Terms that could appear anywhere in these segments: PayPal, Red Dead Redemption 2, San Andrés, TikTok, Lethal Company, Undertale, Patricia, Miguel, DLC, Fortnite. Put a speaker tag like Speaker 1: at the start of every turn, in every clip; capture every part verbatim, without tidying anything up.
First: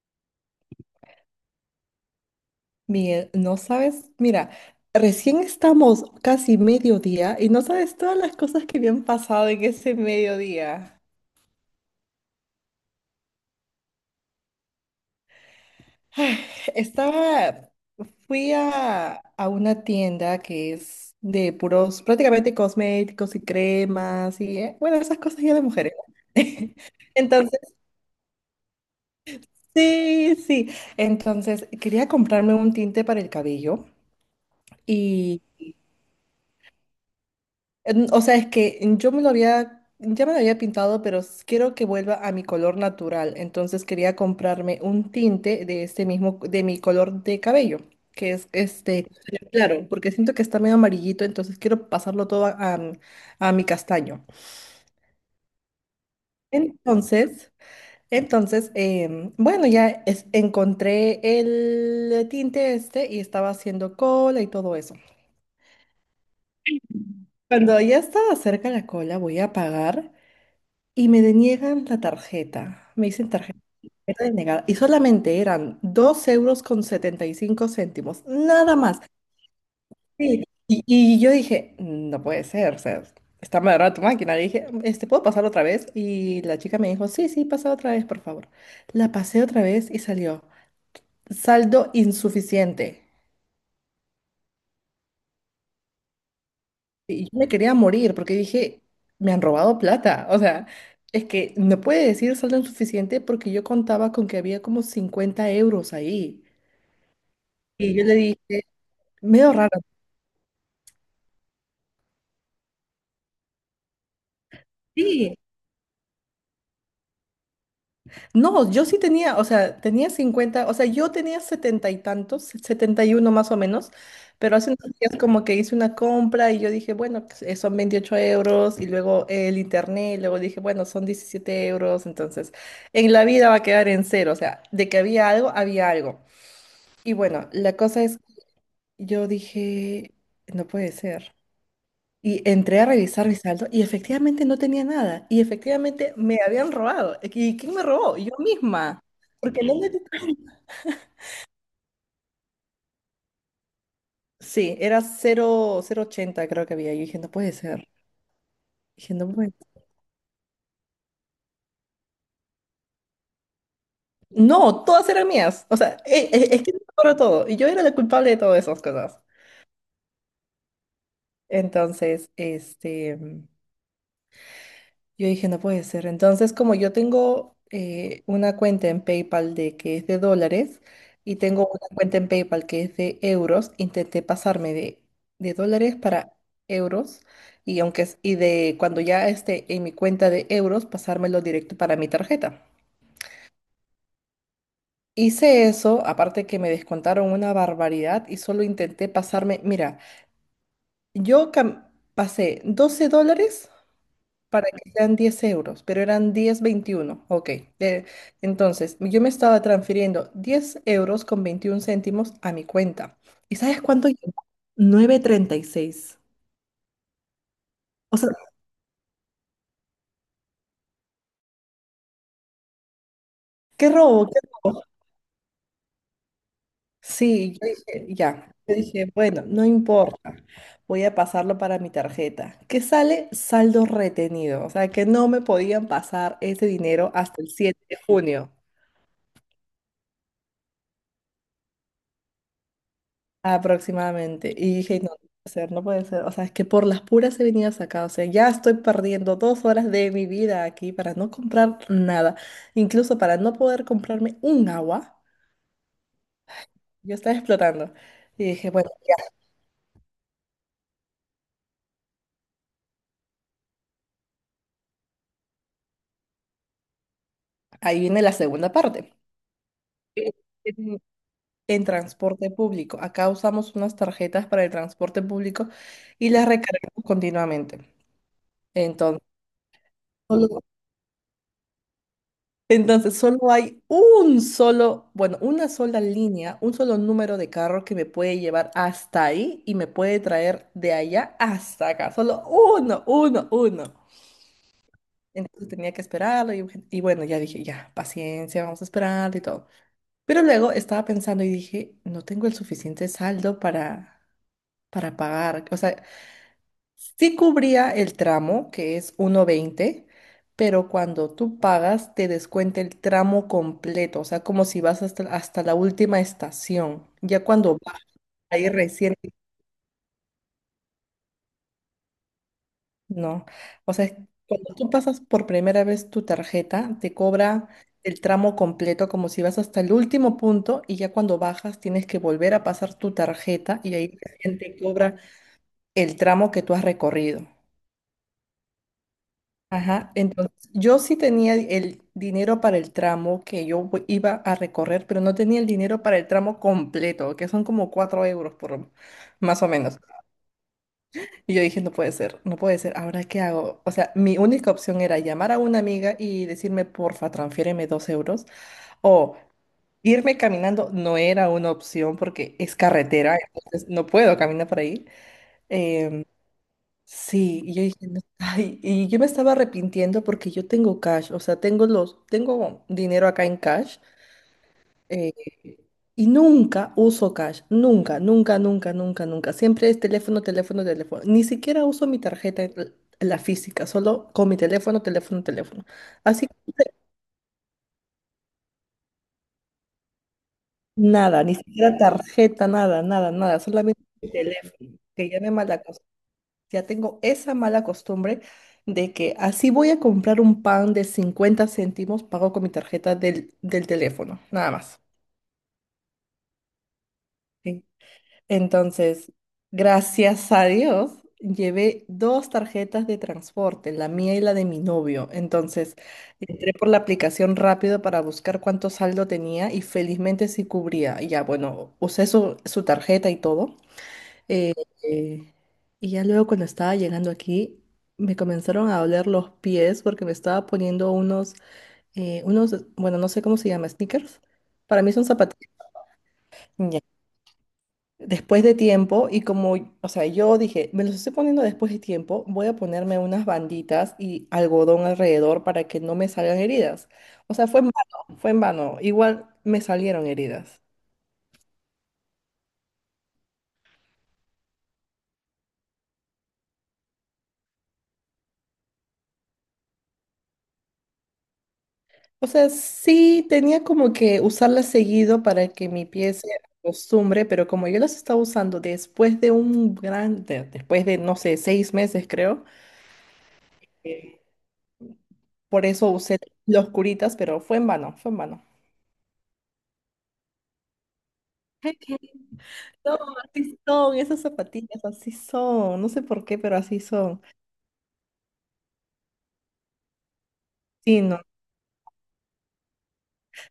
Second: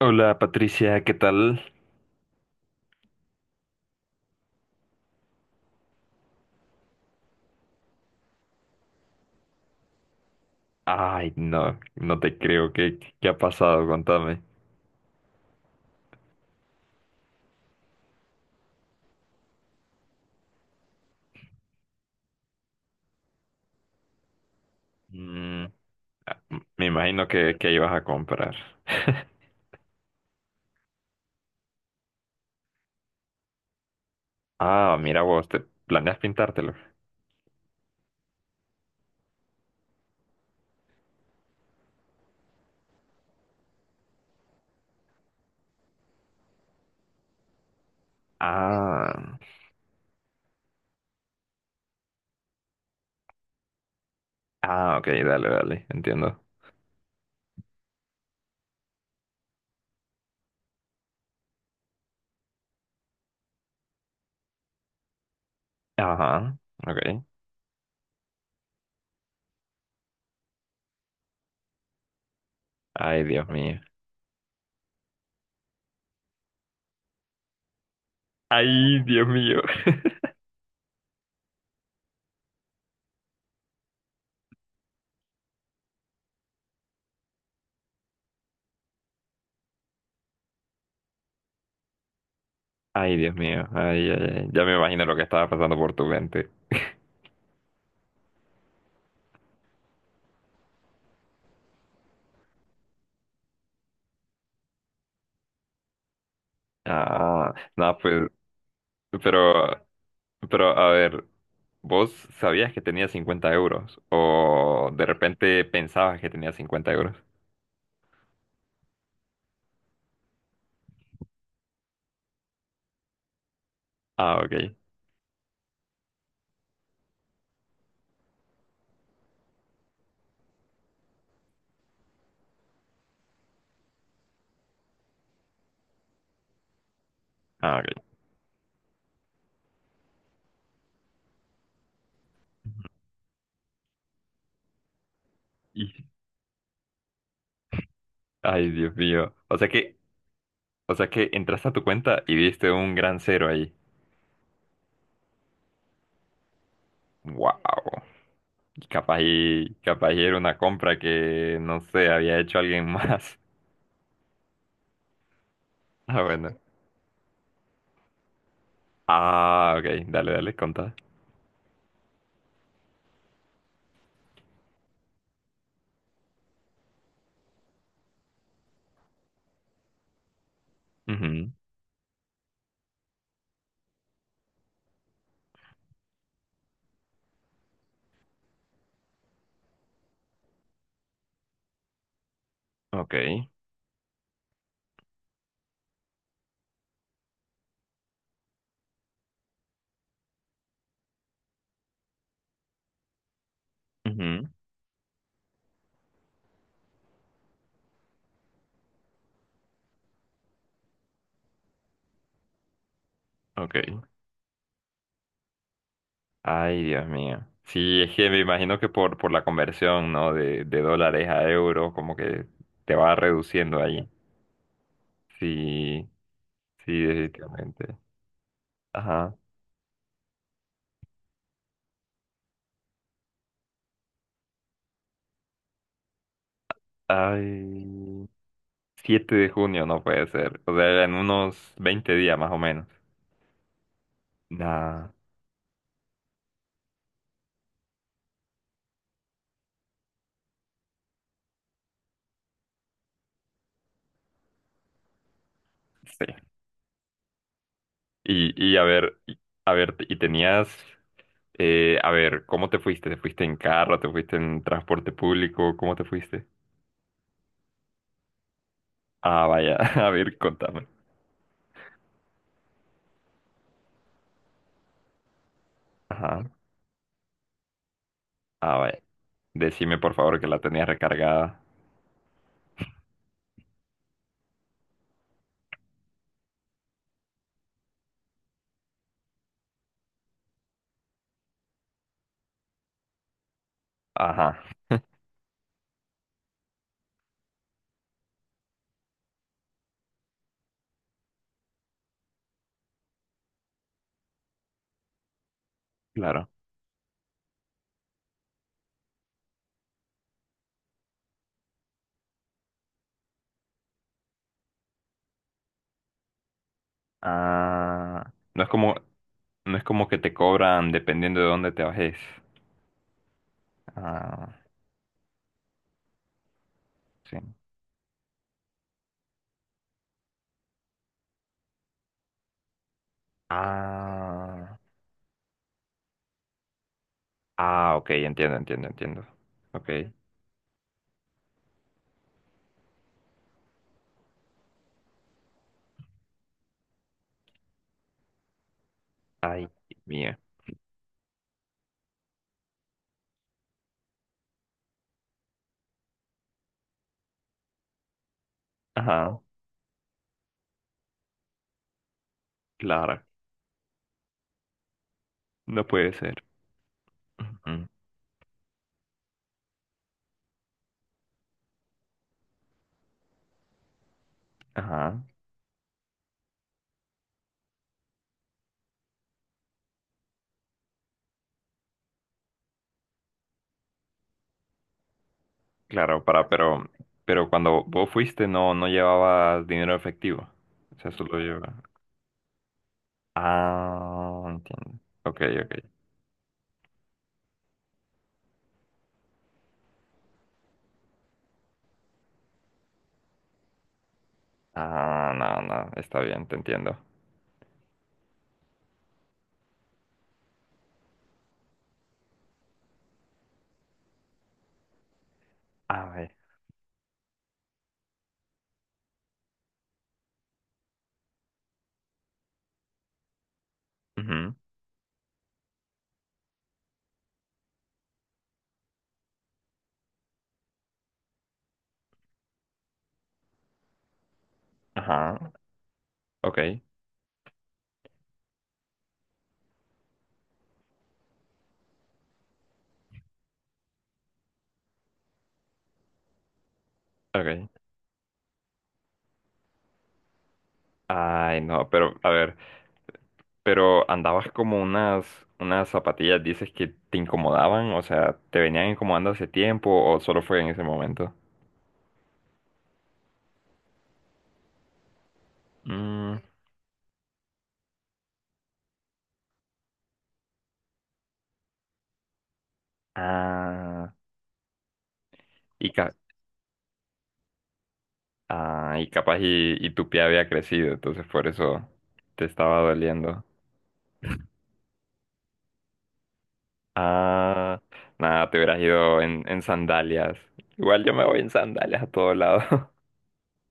Speaker 1: Hola Patricia, ¿qué tal?
Speaker 2: Miguel, no sabes, mira, recién estamos casi mediodía y no sabes todas las cosas que me han pasado en ese mediodía.
Speaker 1: Ay, no, no te creo. ¿Qué, qué ha pasado? Contame.
Speaker 2: Estaba, fui a, a una tienda que es de puros, prácticamente cosméticos y cremas y, eh, bueno, esas cosas ya de
Speaker 1: Mm,
Speaker 2: mujeres.
Speaker 1: ah,
Speaker 2: ¿No?
Speaker 1: me imagino que,
Speaker 2: Entonces,
Speaker 1: que ibas a comprar.
Speaker 2: sí, sí. Entonces, quería comprarme un tinte para el cabello.
Speaker 1: Ah, mira vos, ¿te planeas pintártelo?
Speaker 2: En- O sea, es que yo me lo había, ya me lo había pintado, pero s- quiero que vuelva a mi color natural. Entonces quería comprarme un tinte de este mismo, de mi color de cabello, que es este,
Speaker 1: Ah,
Speaker 2: claro, porque siento que está medio amarillito, entonces quiero pasarlo todo a, a mi a mi castaño.
Speaker 1: ah, ok, dale, dale, entiendo.
Speaker 2: Entonces, entonces, em, bueno, ya es- encontré el tinte este y estaba haciendo cola y todo eso.
Speaker 1: Ajá, ok.
Speaker 2: Cuando ya estaba cerca la cola, voy a apagar. Y me deniegan la tarjeta. Me
Speaker 1: Ay,
Speaker 2: dicen
Speaker 1: Dios
Speaker 2: tarjeta
Speaker 1: mío.
Speaker 2: denegada. Y solamente eran dos euros con setenta y cinco céntimos. Nada más.
Speaker 1: Ay, Dios mío.
Speaker 2: Sí. Y, y yo dije, no puede ser. O sea, está mal armada tu máquina. Le dije, este, ¿puedo pasar otra vez? Y la chica me dijo, sí, sí, pasa otra vez, por favor. La pasé otra vez y salió. Saldo insuficiente.
Speaker 1: Ay, Dios mío. Ay, ay, ay. Ya me imagino lo que estaba pasando por tu mente.
Speaker 2: Y yo me quería morir porque dije, me han robado plata. O sea, es que no puede decir saldo insuficiente porque yo contaba con que había como cincuenta euros ahí.
Speaker 1: Ah,
Speaker 2: Y
Speaker 1: no,
Speaker 2: yo le
Speaker 1: pues,
Speaker 2: dije, medio raro.
Speaker 1: pero... Pero a ver, ¿vos sabías que tenía cincuenta euros? ¿O de
Speaker 2: Sí.
Speaker 1: repente pensabas que tenía cincuenta euros?
Speaker 2: No, yo sí tenía, o sea, tenía cincuenta, o sea, yo tenía setenta y tantos, setenta y uno más o menos,
Speaker 1: Ah,
Speaker 2: pero hace
Speaker 1: ok.
Speaker 2: unos días como que hice una compra y yo dije, bueno, pues, eh, son veintiocho euros y luego el internet, y luego dije, bueno, son diecisiete euros, entonces en la vida va a quedar en cero, o sea, de que había algo, había algo. Y bueno, la
Speaker 1: Ah, ok.
Speaker 2: cosa es, yo dije, no puede ser. Y entré a revisar mi saldo y efectivamente no tenía nada. Y
Speaker 1: Y-
Speaker 2: efectivamente me habían robado. eh, ¿Y quién me robó? Yo
Speaker 1: Ay, Dios
Speaker 2: misma.
Speaker 1: mío. O
Speaker 2: Porque
Speaker 1: sea
Speaker 2: no me...
Speaker 1: que, o sea que entraste a tu cuenta y viste un gran cero ahí.
Speaker 2: Sí, era cero cero ochenta creo que había. Yo dije, no puede ser.
Speaker 1: Wow.
Speaker 2: Dije,
Speaker 1: Capaz
Speaker 2: no puede
Speaker 1: y,
Speaker 2: ser.
Speaker 1: capaz y era una compra que, no sé, había hecho alguien más.
Speaker 2: No, todas eran mías. O sea,
Speaker 1: Ah,
Speaker 2: e- e-
Speaker 1: bueno.
Speaker 2: es que no me acuerdo todo. Y yo era la culpable de todas esas cosas.
Speaker 1: Ah, ok. Dale, dale, contá.
Speaker 2: Entonces, este... mm, yo dije, no puede ser. Entonces, como yo tengo eh, una cuenta en PayPal de que es de dólares y
Speaker 1: Ujú.
Speaker 2: tengo una cuenta en PayPal que es de euros, intenté pasarme de, de, dólares para euros y aunque es- y de cuando ya esté en mi cuenta de euros, pasármelo directo para mi tarjeta.
Speaker 1: Ok.
Speaker 2: Hice eso, aparte que me descontaron una barbaridad y solo intenté pasarme, mira, yo cam- pasé doce dólares.
Speaker 1: Ujú.
Speaker 2: Para que sean diez euros, pero eran diez coma veintiuno. Ok. Eh, entonces, yo me estaba transfiriendo diez euros con veintiún céntimos a mi cuenta. ¿Y sabes cuánto
Speaker 1: Ok.
Speaker 2: llegó? Nueve treinta y seis.
Speaker 1: Ay, Dios mío. Sí, es
Speaker 2: O sea,
Speaker 1: que me imagino que por, por la conversión, ¿no? De, de dólares a euros, como que te va reduciendo
Speaker 2: qué
Speaker 1: ahí.
Speaker 2: robo, qué robo.
Speaker 1: Sí, sí,
Speaker 2: Sí, yo
Speaker 1: definitivamente.
Speaker 2: dije, ya. Yo dije,
Speaker 1: Ajá.
Speaker 2: bueno, no importa. Voy a pasarlo para mi tarjeta. Que sale saldo retenido. O sea, que no me podían pasar ese dinero hasta el siete de
Speaker 1: Ay,
Speaker 2: junio.
Speaker 1: siete de junio no puede ser. O sea, en unos veinte días más o menos.
Speaker 2: aproximadamente. Y dije,
Speaker 1: Nah,
Speaker 2: no, no puede ser, no puede ser. O sea, es que por las puras he venido hasta acá. O sea, ya estoy perdiendo dos horas de mi vida aquí para no comprar nada. Incluso para no poder comprarme un agua.
Speaker 1: sí.
Speaker 2: Yo estaba explotando. Y
Speaker 1: Y,
Speaker 2: dije,
Speaker 1: y a
Speaker 2: bueno,
Speaker 1: ver,
Speaker 2: ya,
Speaker 1: y- a ver, y tenías, eh, a ver, ¿cómo te fuiste? ¿Te fuiste en carro? ¿Te fuiste en transporte público? ¿Cómo te fuiste?
Speaker 2: ahí viene la segunda parte.
Speaker 1: Ah, vaya, a
Speaker 2: En,
Speaker 1: ver, contame.
Speaker 2: en- en transporte público. Acá usamos unas tarjetas para el transporte público y
Speaker 1: Ajá.
Speaker 2: las recargamos continuamente.
Speaker 1: Ah, vaya.
Speaker 2: Entonces,
Speaker 1: Decime por favor que la tenía recargada.
Speaker 2: Entonces, solo hay un solo, bueno, una sola línea, un solo número de carro que me puede llevar hasta ahí y me puede traer de allá hasta acá. Solo uno, uno, uno.
Speaker 1: Ajá,
Speaker 2: Entonces tenía que esperarlo y, y bueno, ya dije, ya, paciencia, vamos a esperar y todo. Pero luego estaba pensando y dije, no tengo el suficiente saldo para, para, pagar. O sea,
Speaker 1: claro.
Speaker 2: sí cubría el tramo, que es uno veinte, pero cuando tú pagas te descuenta el tramo completo, o sea, como si vas hasta, hasta la última estación. Ya cuando bajas
Speaker 1: Ah, no es
Speaker 2: ahí
Speaker 1: como,
Speaker 2: recién,
Speaker 1: no es como que te cobran dependiendo de dónde te bajes.
Speaker 2: no. O sea,
Speaker 1: Ah,
Speaker 2: cuando tú pasas por primera vez tu tarjeta, te
Speaker 1: sí.
Speaker 2: cobra el tramo completo, como si vas hasta el último punto y ya cuando bajas tienes que volver a pasar tu tarjeta y ahí recién te
Speaker 1: Ah,
Speaker 2: cobra el tramo que tú has recorrido.
Speaker 1: ah, ok, entiendo, entiendo, entiendo. Ok.
Speaker 2: Ajá, entonces yo sí tenía el dinero para el tramo que yo voy- iba a recorrer, pero no tenía el dinero para el tramo completo, que son como cuatro euros por más o
Speaker 1: Ay,
Speaker 2: menos.
Speaker 1: mía.
Speaker 2: Y yo dije, no puede ser, no puede ser, ¿ahora qué hago? O sea, mi única opción era llamar a una amiga y decirme, porfa, transfiéreme dos euros, o
Speaker 1: Ajá,
Speaker 2: irme caminando no era una opción porque es
Speaker 1: claro.
Speaker 2: carretera, entonces no puedo caminar por ahí.
Speaker 1: No puede
Speaker 2: em,
Speaker 1: ser.
Speaker 2: Sí, y yo
Speaker 1: Ujú.
Speaker 2: dije, "No". Ay, y yo me estaba arrepintiendo porque yo tengo cash, o sea, tengo los, tengo dinero acá en cash,
Speaker 1: Ajá,
Speaker 2: eh, y nunca uso cash, nunca, nunca, nunca, nunca, nunca. Siempre es teléfono, teléfono, teléfono. Ni siquiera uso mi tarjeta, l- la física, solo con mi teléfono, teléfono, teléfono.
Speaker 1: claro,
Speaker 2: Así
Speaker 1: para,
Speaker 2: que
Speaker 1: pero, pero cuando vos fuiste no, no llevabas dinero efectivo. O sea, solo
Speaker 2: nada, ni
Speaker 1: llevaba.
Speaker 2: siquiera tarjeta, nada, nada, nada, solamente mi
Speaker 1: Ah,
Speaker 2: teléfono,
Speaker 1: entiendo.
Speaker 2: que ya
Speaker 1: Ok,
Speaker 2: me
Speaker 1: ok.
Speaker 2: mala. Ya tengo esa mala costumbre de que así voy a comprar un pan de cincuenta céntimos, pago con mi tarjeta del, del teléfono, nada más.
Speaker 1: Ah, no, no, está bien, te entiendo.
Speaker 2: ¿Sí? Entonces, gracias a Dios, llevé dos tarjetas de transporte, la mía y la de mi novio. Entonces,
Speaker 1: A ver.
Speaker 2: entré por la aplicación rápido para buscar cuánto saldo tenía y felizmente sí cubría. Y ya, bueno, usé su, su tarjeta y todo.
Speaker 1: Ujú,
Speaker 2: Eh, eh, y ya luego cuando estaba llegando aquí, me comenzaron a doler los pies porque me estaba poniendo unos, eh, unos, bueno, no sé cómo se llama, sneakers. Para mí son
Speaker 1: ajá,
Speaker 2: zapatillas.
Speaker 1: ok,
Speaker 2: Ya. Después de tiempo, y como, o sea, yo dije, me los estoy poniendo después de tiempo, voy a ponerme unas banditas y algodón alrededor para que no me salgan heridas. O sea,
Speaker 1: ok.
Speaker 2: fue en vano, fue en vano. Igual me salieron heridas.
Speaker 1: Ay, no, pero, a ver, pero andabas como unas, unas zapatillas, dices que te incomodaban, o sea, ¿te venían incomodando hace tiempo o solo fue en ese momento?
Speaker 2: O sea, sí tenía como que usarla seguido para que mi pie
Speaker 1: Mm,
Speaker 2: se acostumbre, pero como yo las estaba usando después de un gran, de- después de, no sé, seis meses creo,
Speaker 1: ah,
Speaker 2: eh, por
Speaker 1: y,
Speaker 2: eso
Speaker 1: ca-
Speaker 2: usé los curitas, pero fue en vano, fue en vano.
Speaker 1: ah, y capaz y, y tu pie había crecido, entonces por eso
Speaker 2: Ay, qué.
Speaker 1: te estaba
Speaker 2: No,
Speaker 1: doliendo.
Speaker 2: así son, esas zapatillas así son, no sé por qué, pero así son.
Speaker 1: Ah, nada, te hubieras ido en, en sandalias. Igual yo
Speaker 2: Sí,
Speaker 1: me voy
Speaker 2: no.
Speaker 1: en sandalias a todos lados.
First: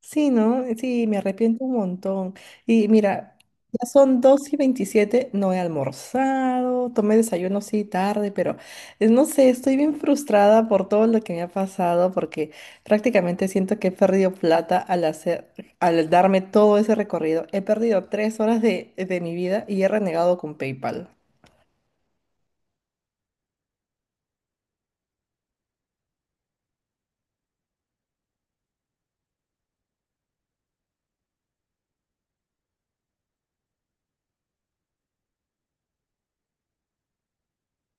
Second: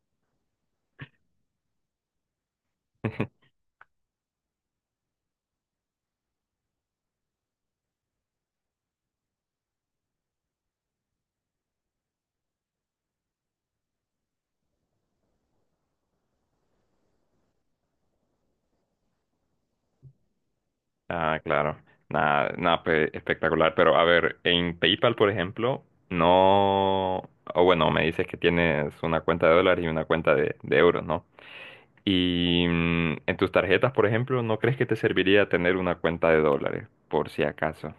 Speaker 2: Sí, ¿no? Sí, me arrepiento un montón. Y mira, ya son dos y veintisiete. No he almorzado, tomé desayuno sí tarde, pero eh, no sé, estoy bien frustrada por todo lo que me ha pasado porque prácticamente siento que he perdido plata al hacer, al darme todo ese recorrido. He perdido tres horas de, de mi vida y he renegado con PayPal.
Speaker 1: Ah, claro. Nada, nada, pe- espectacular. Pero a ver, en PayPal, por ejemplo, no. O bueno, me dices que tienes una cuenta de dólares y una cuenta de, de euros, ¿no? Y mm, en tus tarjetas, por ejemplo, ¿no crees que te serviría tener una cuenta de dólares? Por si acaso.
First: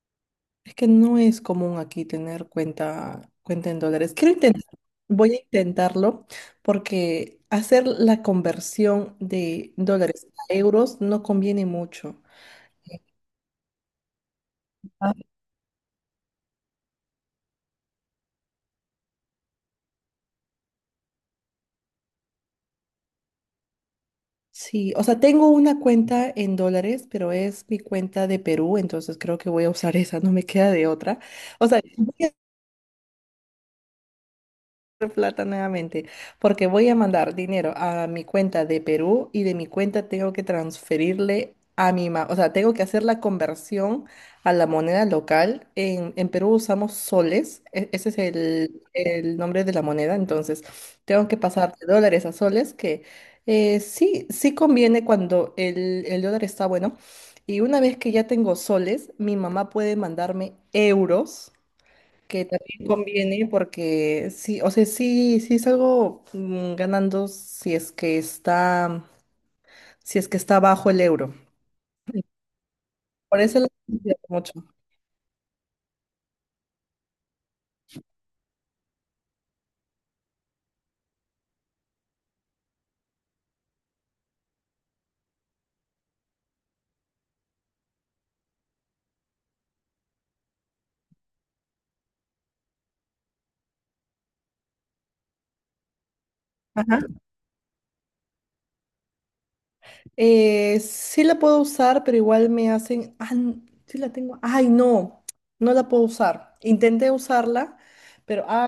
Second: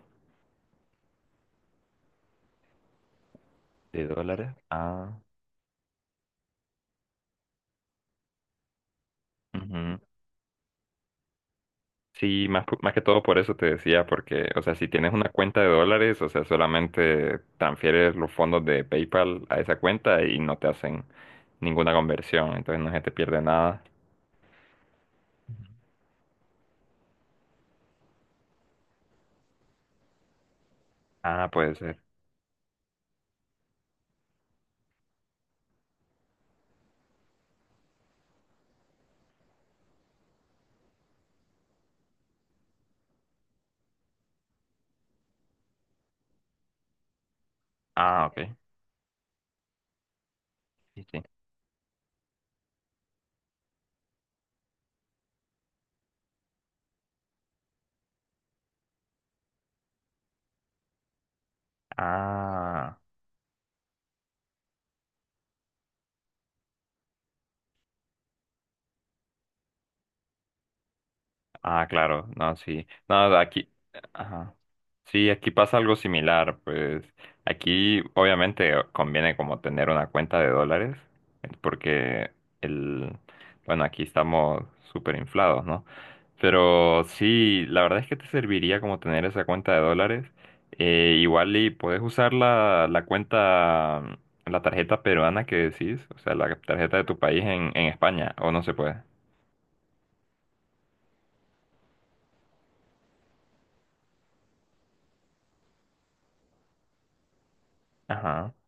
Speaker 2: Es que no es común aquí tener cuenta, cuenta, en
Speaker 1: ¿De
Speaker 2: dólares. Quiero
Speaker 1: dólares?
Speaker 2: intentar,
Speaker 1: Ah.
Speaker 2: voy a intentarlo porque hacer la conversión de dólares a euros no conviene mucho.
Speaker 1: Sí, más, po- más que todo por eso te decía, porque, o sea, si tienes
Speaker 2: Ah,
Speaker 1: una cuenta de dólares, o sea, solamente transfieres los fondos de PayPal a esa cuenta y no te hacen ninguna conversión, entonces no se te pierde nada.
Speaker 2: sí, o sea, tengo una cuenta en dólares, pero es mi cuenta de Perú, entonces creo que voy a usar esa, no me queda de otra.
Speaker 1: Ah,
Speaker 2: O
Speaker 1: puede
Speaker 2: sea,
Speaker 1: ser.
Speaker 2: voy plata nuevamente, porque voy a mandar dinero a mi cuenta de Perú y de mi cuenta tengo que transferirle a mi mamá, o sea, tengo que hacer la conversión a la moneda local. En, en Perú usamos soles, e- ese es
Speaker 1: Ah, ok.
Speaker 2: el, el nombre de la moneda, entonces
Speaker 1: Sí, sí.
Speaker 2: tengo que pasar de dólares a soles, que eh, sí, sí conviene cuando el, el dólar está bueno. Y una vez que ya tengo soles, mi mamá puede mandarme euros que también
Speaker 1: Ah.
Speaker 2: conviene porque sí, o sea, sí, sí salgo mm, ganando si es que está, si es que está bajo el euro.
Speaker 1: Ah, claro, no, sí. No,
Speaker 2: Por eso la
Speaker 1: aquí,
Speaker 2: utilizo mucho.
Speaker 1: ajá. Sí, aquí pasa algo similar, pues aquí obviamente conviene como tener una cuenta de dólares, eh, porque el, bueno, aquí estamos súper inflados, ¿no? Pero sí, la verdad es que te serviría como tener esa cuenta de dólares. Eh, igual y puedes usar la, la cuenta, la tarjeta peruana que decís, o sea, la tarjeta de
Speaker 2: Ajá.
Speaker 1: tu país en, en España, o no se puede.
Speaker 2: Eh, sí la puedo usar, pero igual me hacen, ah, n- sí la tengo, ay, no, no la puedo usar. Intenté usarla, pero
Speaker 1: Ajá.
Speaker 2: ay,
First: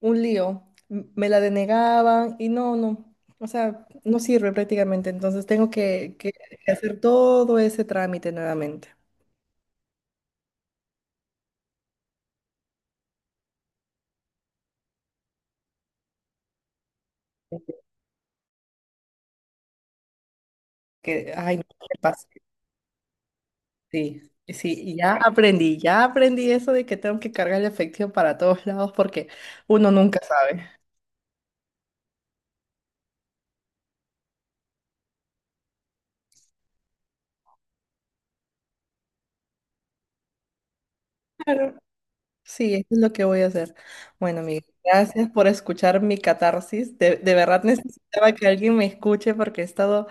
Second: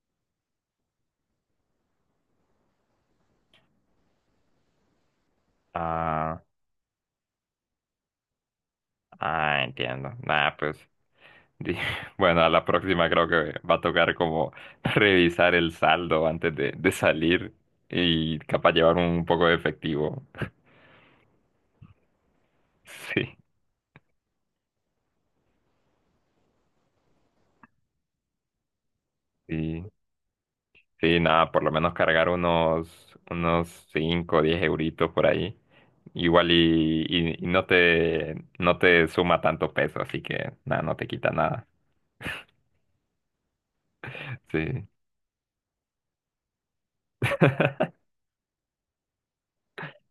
Speaker 2: un lío. M- Me la denegaban y no, no. O sea, no sirve prácticamente, entonces tengo que, que,
Speaker 1: Ah,
Speaker 2: hacer todo ese trámite nuevamente.
Speaker 1: ah, entiendo. Nada, pues, di- bueno, a la próxima creo que va a tocar como revisar el saldo antes de, de salir y capaz llevar un poco de efectivo.
Speaker 2: Que, ay, no me pasa.
Speaker 1: Sí,
Speaker 2: Sí, sí, y ya aprendí, ya aprendí eso de que tengo que cargar el efectivo para todos lados porque
Speaker 1: sí,
Speaker 2: uno nunca sabe.
Speaker 1: sí, nada, por lo menos cargar unos, unos cinco o diez euritos por ahí. Igual y, y- y no te, no te suma tanto peso, así que nada, no te quita nada.
Speaker 2: Claro. Sí, eso es lo que voy a hacer. Bueno, Miguel,
Speaker 1: Sí.
Speaker 2: gracias por escuchar mi catarsis. De, de verdad necesitaba que alguien me escuche porque he estado,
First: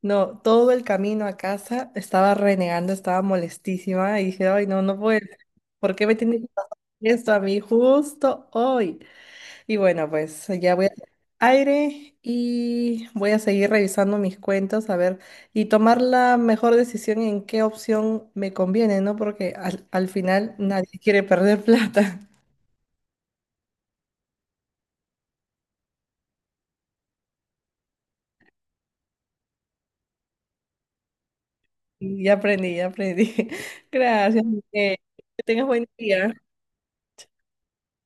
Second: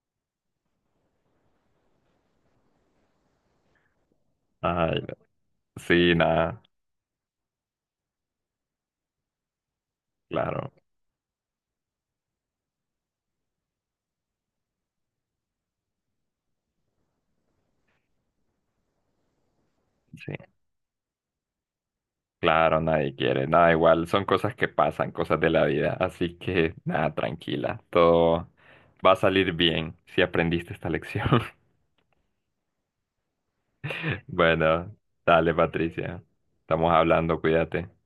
Speaker 2: no, todo el camino a casa estaba renegando, estaba molestísima y dije, ay, no, no
Speaker 1: Ay,
Speaker 2: puede ser. ¿Por qué
Speaker 1: sí,
Speaker 2: me tiene que
Speaker 1: nada,
Speaker 2: pasar esto a mí justo hoy? Y bueno, pues
Speaker 1: claro.
Speaker 2: ya voy a aire y voy a seguir revisando mis cuentas, a ver, y tomar la mejor decisión en qué opción me conviene, ¿no? Porque al, al
Speaker 1: Sí.
Speaker 2: final nadie quiere perder plata.
Speaker 1: Claro, nadie quiere, nada igual, son cosas que pasan, cosas de la vida, así que nada, tranquila, todo va a salir bien si aprendiste esta lección.
Speaker 2: Y Ya aprendí, ya aprendí. Gracias,
Speaker 1: Bueno,
Speaker 2: Miguel. Que
Speaker 1: dale,
Speaker 2: tengas buen
Speaker 1: Patricia,
Speaker 2: día.
Speaker 1: estamos hablando, cuídate.